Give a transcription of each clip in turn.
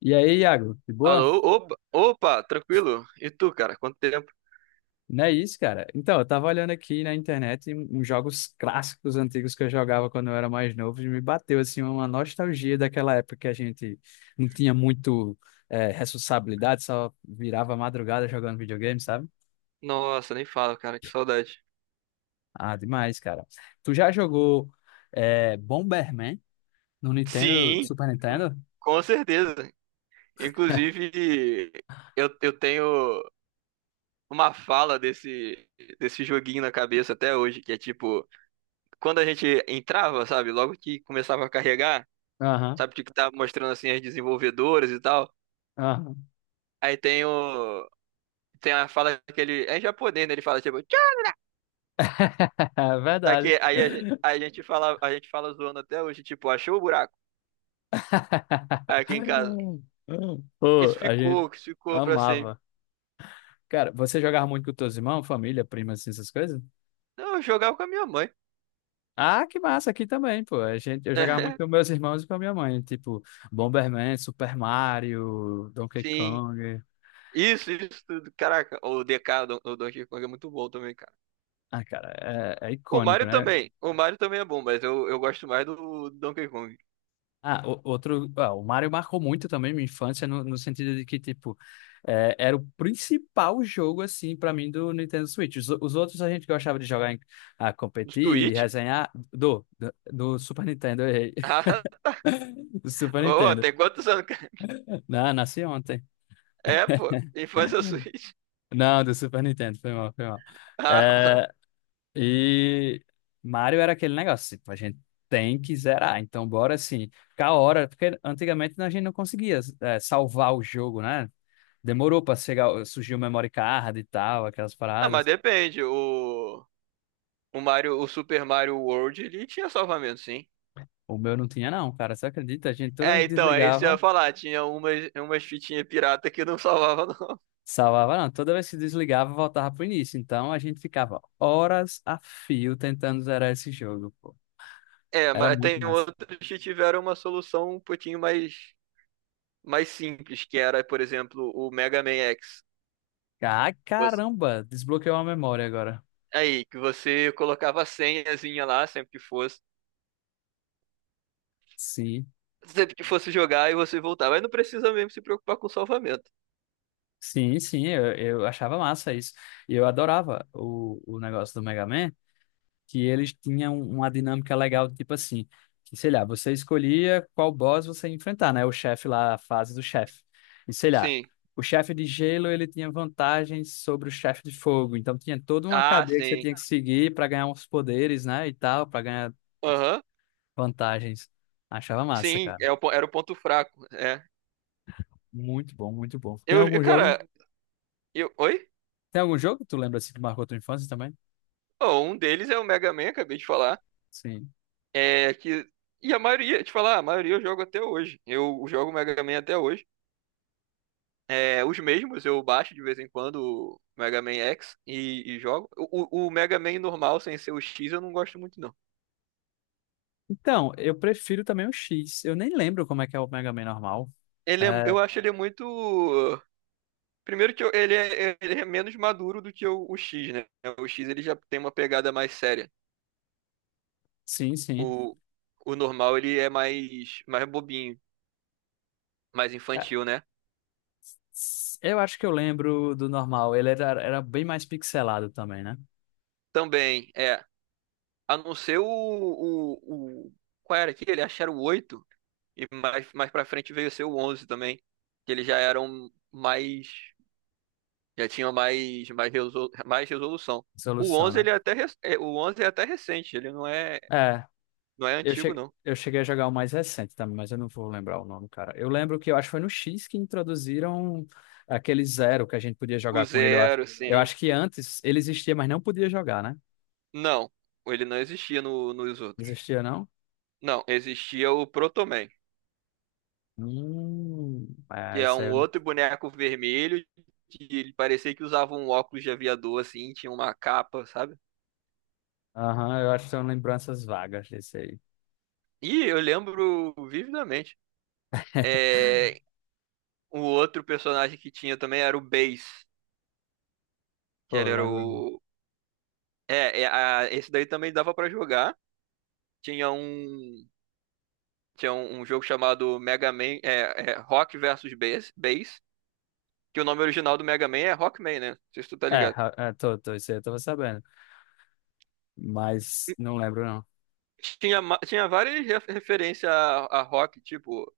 E aí, Iago, de Alô, boa? opa, opa, tranquilo? E tu, cara? Quanto tempo? Não é isso, cara? Então, eu tava olhando aqui na internet uns jogos clássicos antigos que eu jogava quando eu era mais novo e me bateu, assim, uma nostalgia daquela época que a gente não tinha muito responsabilidade, só virava madrugada jogando videogame, sabe? Nossa, nem fala, cara, que saudade. Ah, demais, cara. Tu já jogou Bomberman no Nintendo, Sim, Super Nintendo? com certeza. Inclusive, eu tenho uma fala desse joguinho na cabeça até hoje, que é tipo, quando a gente entrava, sabe, logo que começava a carregar, Aham, sabe, tipo, que tava mostrando assim as desenvolvedoras e tal. aham. Aí tem o. Tem a fala que ele. É em japonês, né? Ele fala, tipo, "Tchau". É Só verdade. que aí a gente fala zoando até hoje, tipo, achou o buraco? Aqui em casa. Pô, Isso a gente ficou, que ficou pra sempre. amava. Cara, você jogava muito com teus irmãos, família, primas, assim, essas coisas? Não, eu jogava com a minha mãe. Ah, que massa, aqui também, pô. A gente, eu jogava muito com meus irmãos e com a minha mãe, tipo Bomberman, Super Mario, Donkey Sim. Kong. Isso tudo. Caraca, o DK, o do Donkey Kong é muito bom também, cara. Ah, cara, é, é O icônico, Mario né? também. O Mario também é bom, mas eu gosto mais do Donkey Kong. Ah, outro. Ah, o Mario marcou muito também minha infância, no sentido de que, tipo, é, era o principal jogo, assim, pra mim do Nintendo Switch. Os outros a gente gostava de jogar, em, ah, Dos competir, Switch? resenhar. Do Super Nintendo, eu errei. Do Super Ah, ô, Nintendo. tem quantos anos? Não, nasci ontem. É, pô. Infância Switch. Não, do Super Nintendo, foi mal, foi mal. Ah, pá. É, e Mario era aquele negócio, tipo, a gente tem que zerar, então bora assim, ficar a hora, porque antigamente a gente não conseguia salvar o jogo, né? Demorou pra chegar, surgiu o memory card e tal, aquelas Não, mas paradas. depende. O Mario, o Super Mario World, ele tinha salvamento, sim. O meu não tinha não, cara, você acredita? A gente toda vez É, que então, é isso que eu ia desligava, falar. Tinha umas fitinhas pirata que não salvava, não. salvava não, toda vez que desligava voltava pro início, então a gente ficava horas a fio tentando zerar esse jogo, pô. É, Era mas muito tem massa. outros que tiveram uma solução um pouquinho mais, mais simples, que era, por exemplo, o Mega Man X. Ah, que você- caramba, desbloqueou a memória agora. Aí, que você colocava a senhazinha lá, Sim, sempre que fosse jogar e você voltava. Aí não precisa mesmo se preocupar com o salvamento. sim, sim, eu achava massa isso. E eu adorava o negócio do Mega Man, que eles tinham um, uma dinâmica legal, tipo assim, que, sei lá, você escolhia qual boss você ia enfrentar, né? O chefe lá, a fase do chefe. E sei lá, Sim. o chefe de gelo, ele tinha vantagens sobre o chefe de fogo, então tinha toda uma Ah, cadeia que você sim. tinha que seguir para ganhar uns poderes, né, e tal, para ganhar Aham. vantagens. Achava massa, Sim, cara. é o era o ponto fraco. É. Muito bom, muito bom. Tem algum jogo? cara, eu. Oi? Tem algum jogo que tu lembra assim que marcou tua infância também? Oh, um deles é o Mega Man, acabei de falar. Sim. É que. E a maioria, te falar, a maioria eu jogo até hoje. Eu jogo Mega Man até hoje. É, os mesmos, eu baixo de vez em quando o Mega Man X e jogo. O o Mega Man normal, sem ser o X, eu não gosto muito, não. Então, eu prefiro também o X. Eu nem lembro como é que é o Mega Man normal. Ele é, É, eu acho ele muito. Primeiro que ele é menos maduro do que o X, né? O X ele já tem uma pegada mais séria. sim, sim. O, o normal ele é mais, mais bobinho, mais Ca- infantil, né? Eu acho que eu lembro do normal. Ele era, era bem mais pixelado também, né? Também, é. A não ser o- qual era aquele? Acho que era o oito. E mais, mais pra frente veio a ser o 11 também. Que eles já eram mais. Já tinha mais, mais, mais resolução. O Solução, 11 né? ele é até, é, o 11 é até recente, ele não é, É, não é antigo, não. eu cheguei a jogar o mais recente também, mas eu não vou lembrar o nome, cara. Eu lembro que eu acho que foi no X que introduziram aquele zero que a gente podia O jogar com ele, eu acho. Zero, Eu sim. acho que antes ele existia, mas não podia jogar, né? Não, ele não existia nos outros. Existia, não? Não, existia o Protoman, Hum, que é, é isso aí. um outro boneco vermelho, que ele parecia que usava um óculos de aviador, assim, tinha uma capa, sabe? Aham, eu acho que são lembranças vagas desse aí. E eu lembro vividamente. É, o outro personagem que tinha também era o Bass, que Pô, ele era lembro. o... É, é, esse daí também dava pra jogar, tinha um tinha um, um jogo chamado Mega Man é, é, Rock versus Bass, que o nome original do Mega Man é Rockman, né? Não sei se tu tá ligado. É, tô, isso aí eu tava sabendo. Mas E não lembro, não. tinha, tinha várias referências a rock, tipo,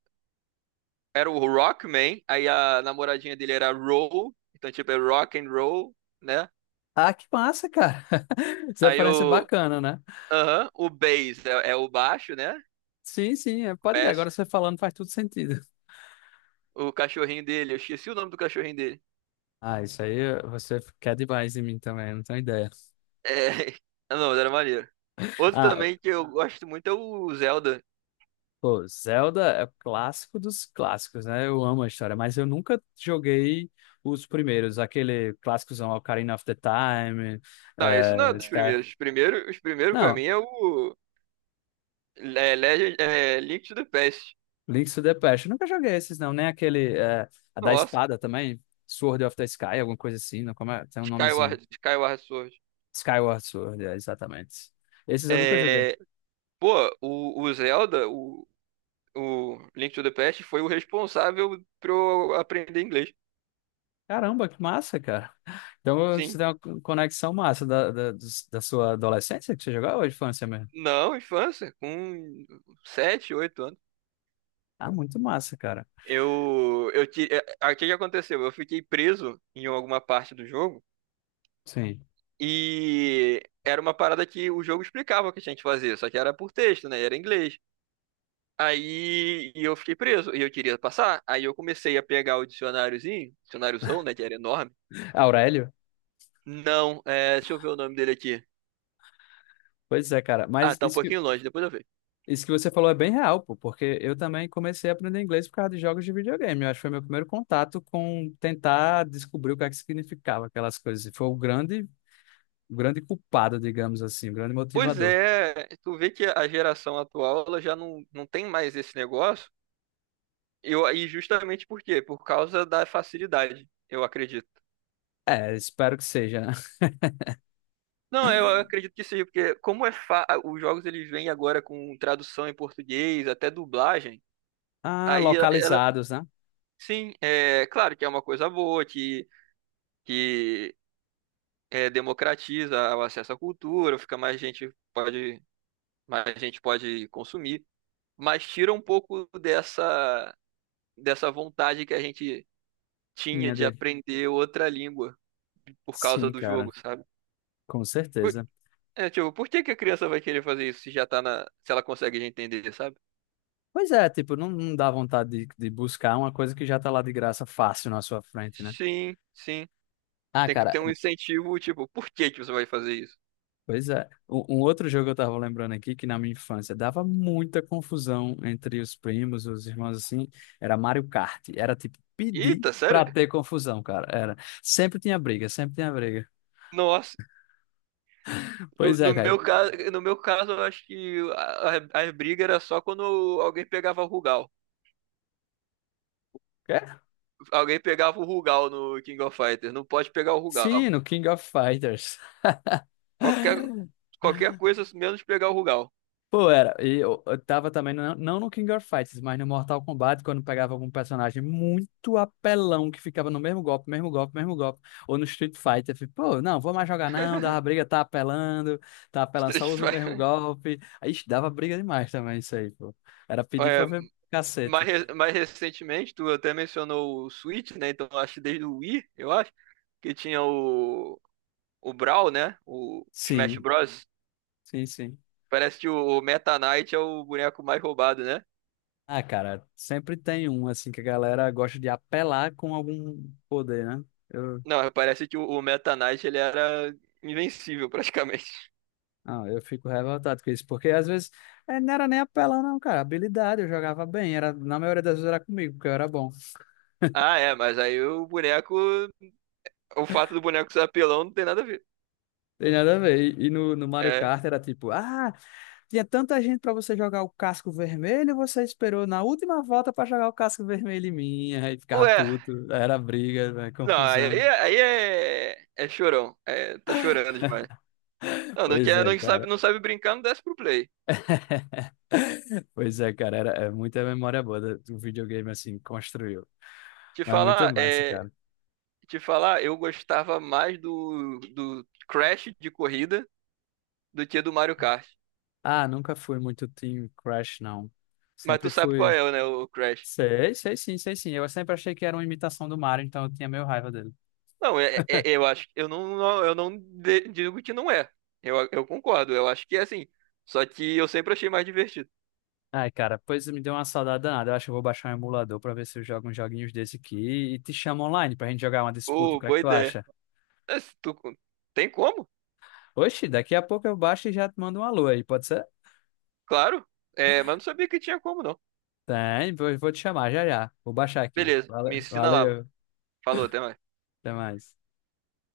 era o Rockman, aí a namoradinha dele era Roll, então tipo é Rock and Roll, né? Ah, que massa, cara. Essa Aí referência é o bacana, né? aham, o Bass é, é o baixo, né? Sim, sim, é, pode ir. Bass, Agora você falando faz tudo sentido. o cachorrinho dele, eu esqueci o nome do cachorrinho dele. Ah, isso aí você quer demais em mim também, não tenho ideia. É, ah, não, mas era maneiro. Outro Ah, também que eu gosto muito é o Zelda. pô, Zelda é o clássico dos clássicos, né? Eu amo a história, mas eu nunca joguei os primeiros, aquele clássicozão Ocarina of the Time, Não, isso não é dos Sky. primeiros. Os primeiros pra mim Não, é o é, Legend, é, Link to the Past. Links to the Past. Eu nunca joguei esses, não. Nem aquele. É, a da Nossa, espada também. Sword of the Sky, alguma coisa assim. Não, como é? Tem um nomezinho. Skyward Sword. Skyward Sword, é, exatamente. Esses eu nunca joguei. É, pô, o Zelda, o Link to the Past foi o responsável pra eu aprender inglês. Caramba, que massa, cara. Então Sim. você tem uma conexão massa da sua adolescência que você jogava ou infância mesmo? Não, infância, com sete oito anos. Ah, muito massa, cara. É, aí o que que aconteceu? Eu fiquei preso em alguma parte do jogo Sim. e era uma parada que o jogo explicava o que a gente fazia, só que era por texto, né? Era em inglês. Aí e eu fiquei preso e eu queria passar. Aí eu comecei a pegar o dicionáriozão, né, que era enorme. Aurélio? Não, é, deixa eu ver o nome dele aqui. Pois é, cara. Ah, tá um pouquinho longe, depois eu vejo. Isso que você falou é bem real, pô, porque eu também comecei a aprender inglês por causa de jogos de videogame. Eu acho que foi meu primeiro contato com tentar descobrir o que é que significava aquelas coisas. E foi o grande culpado, digamos assim, o grande Pois motivador. é, tu vê que a geração atual ela já não tem mais esse negócio. Eu, e justamente por quê? Por causa da facilidade, eu acredito. É, espero que seja, né? Não, eu acredito que seja, porque como é fa... os jogos eles vêm agora com tradução em português, até dublagem, Ah, aí ela, ela- localizados, né? sim, é claro que é uma coisa boa, que é, democratiza o acesso à cultura, fica mais gente pode consumir, mas tira um pouco dessa vontade que a gente tinha Tinha de dele. aprender outra língua por causa Sim, do jogo, cara, sabe? com Por- certeza. É, tipo, por que que a criança vai querer fazer isso se já tá se ela consegue já entender, sabe? Pois é, tipo, não, não dá vontade de buscar uma coisa que já tá lá de graça fácil na sua frente, né? Sim, sim. Ah, Tem que cara, ter um incentivo, tipo, por que que você vai fazer isso? pois é. Um outro jogo que eu tava lembrando aqui, que na minha infância dava muita confusão entre os primos, os irmãos assim, era Mario Kart. Era tipo pedir Eita, sério? pra ter confusão, cara. Era. Sempre tinha briga, sempre tinha briga. Nossa. Pois No é, cara. meu caso, no meu caso, eu acho que as brigas era só quando alguém pegava o Rugal. É? Alguém pegava o Rugal no King of Fighters. Não pode pegar o Sim, Rugal. no King of Fighters. Qualquer, qualquer coisa menos pegar o Rugal. Pô, era. E eu tava também, não, não no King of Fighters, mas no Mortal Kombat, quando pegava algum personagem muito apelão que ficava no mesmo golpe, mesmo golpe, mesmo golpe. Ou no Street Fighter, eu fico, pô, não, vou mais jogar não, dava briga, tá apelando, Street só usa o mesmo Fighter. golpe. Aí ixi, dava briga demais também isso aí, pô. Era pedir É, pra ver mais, cacete. Mais recentemente, tu até mencionou o Switch, né? Então acho que desde o Wii, eu acho, que tinha o Brawl, né? O Smash Sim, Bros. sim, sim. Parece que o Meta Knight é o boneco mais roubado, né? Ah, cara, sempre tem um, assim, que a galera gosta de apelar com algum poder, né? Eu Não, parece que o Meta Knight ele era invencível praticamente. Não, eu fico revoltado com isso, porque às vezes não era nem apelão, não, cara. Habilidade, eu jogava bem, era, na maioria das vezes era comigo, porque eu era bom. Ah, é, mas aí o boneco. O fato do boneco ser apelão não tem nada a ver. Tem nada a ver. E no Mario É. Kart era tipo, ah, tinha tanta gente pra você jogar o casco vermelho, você esperou na última volta pra jogar o casco vermelho em mim, aí ficava Ué, puto, era briga, velho, não, aí, confusão. aí é. É chorão. É, tá chorando demais. Não, não Pois quer, é, não sabe, cara. não sabe brincar, não desce pro play. Pois é, cara, era, é muita memória boa do do videogame assim, construiu. Te Mas muito falar, massa, é. cara. Te falar, eu gostava mais do Crash de corrida do que do Mario Kart. Ah, nunca fui muito Team Crash, não. Mas tu Sempre sabe qual fui. é, né, o Crash. Sei, sei sim, sei sim. Eu sempre achei que era uma imitação do Mario, então eu tinha meio raiva dele. Não, é, eu acho, eu não digo que não é. Eu concordo, eu acho que é assim. Só que eu sempre achei mais divertido. Ai, cara, pois me deu uma saudade danada. Eu acho que eu vou baixar um emulador pra ver se eu jogo uns joguinhos desse aqui e te chamo online pra gente jogar uma disputa. O Pô, que é que boa tu ideia. acha? É, se tu- tem como? Oxi, daqui a pouco eu baixo e já te mando um alô aí, pode ser? Claro. É, mas não sabia que tinha como, não. Tem, vou te chamar já já. Vou baixar aqui. Beleza, me ensina lá. Valeu, Falou, até mais. até mais.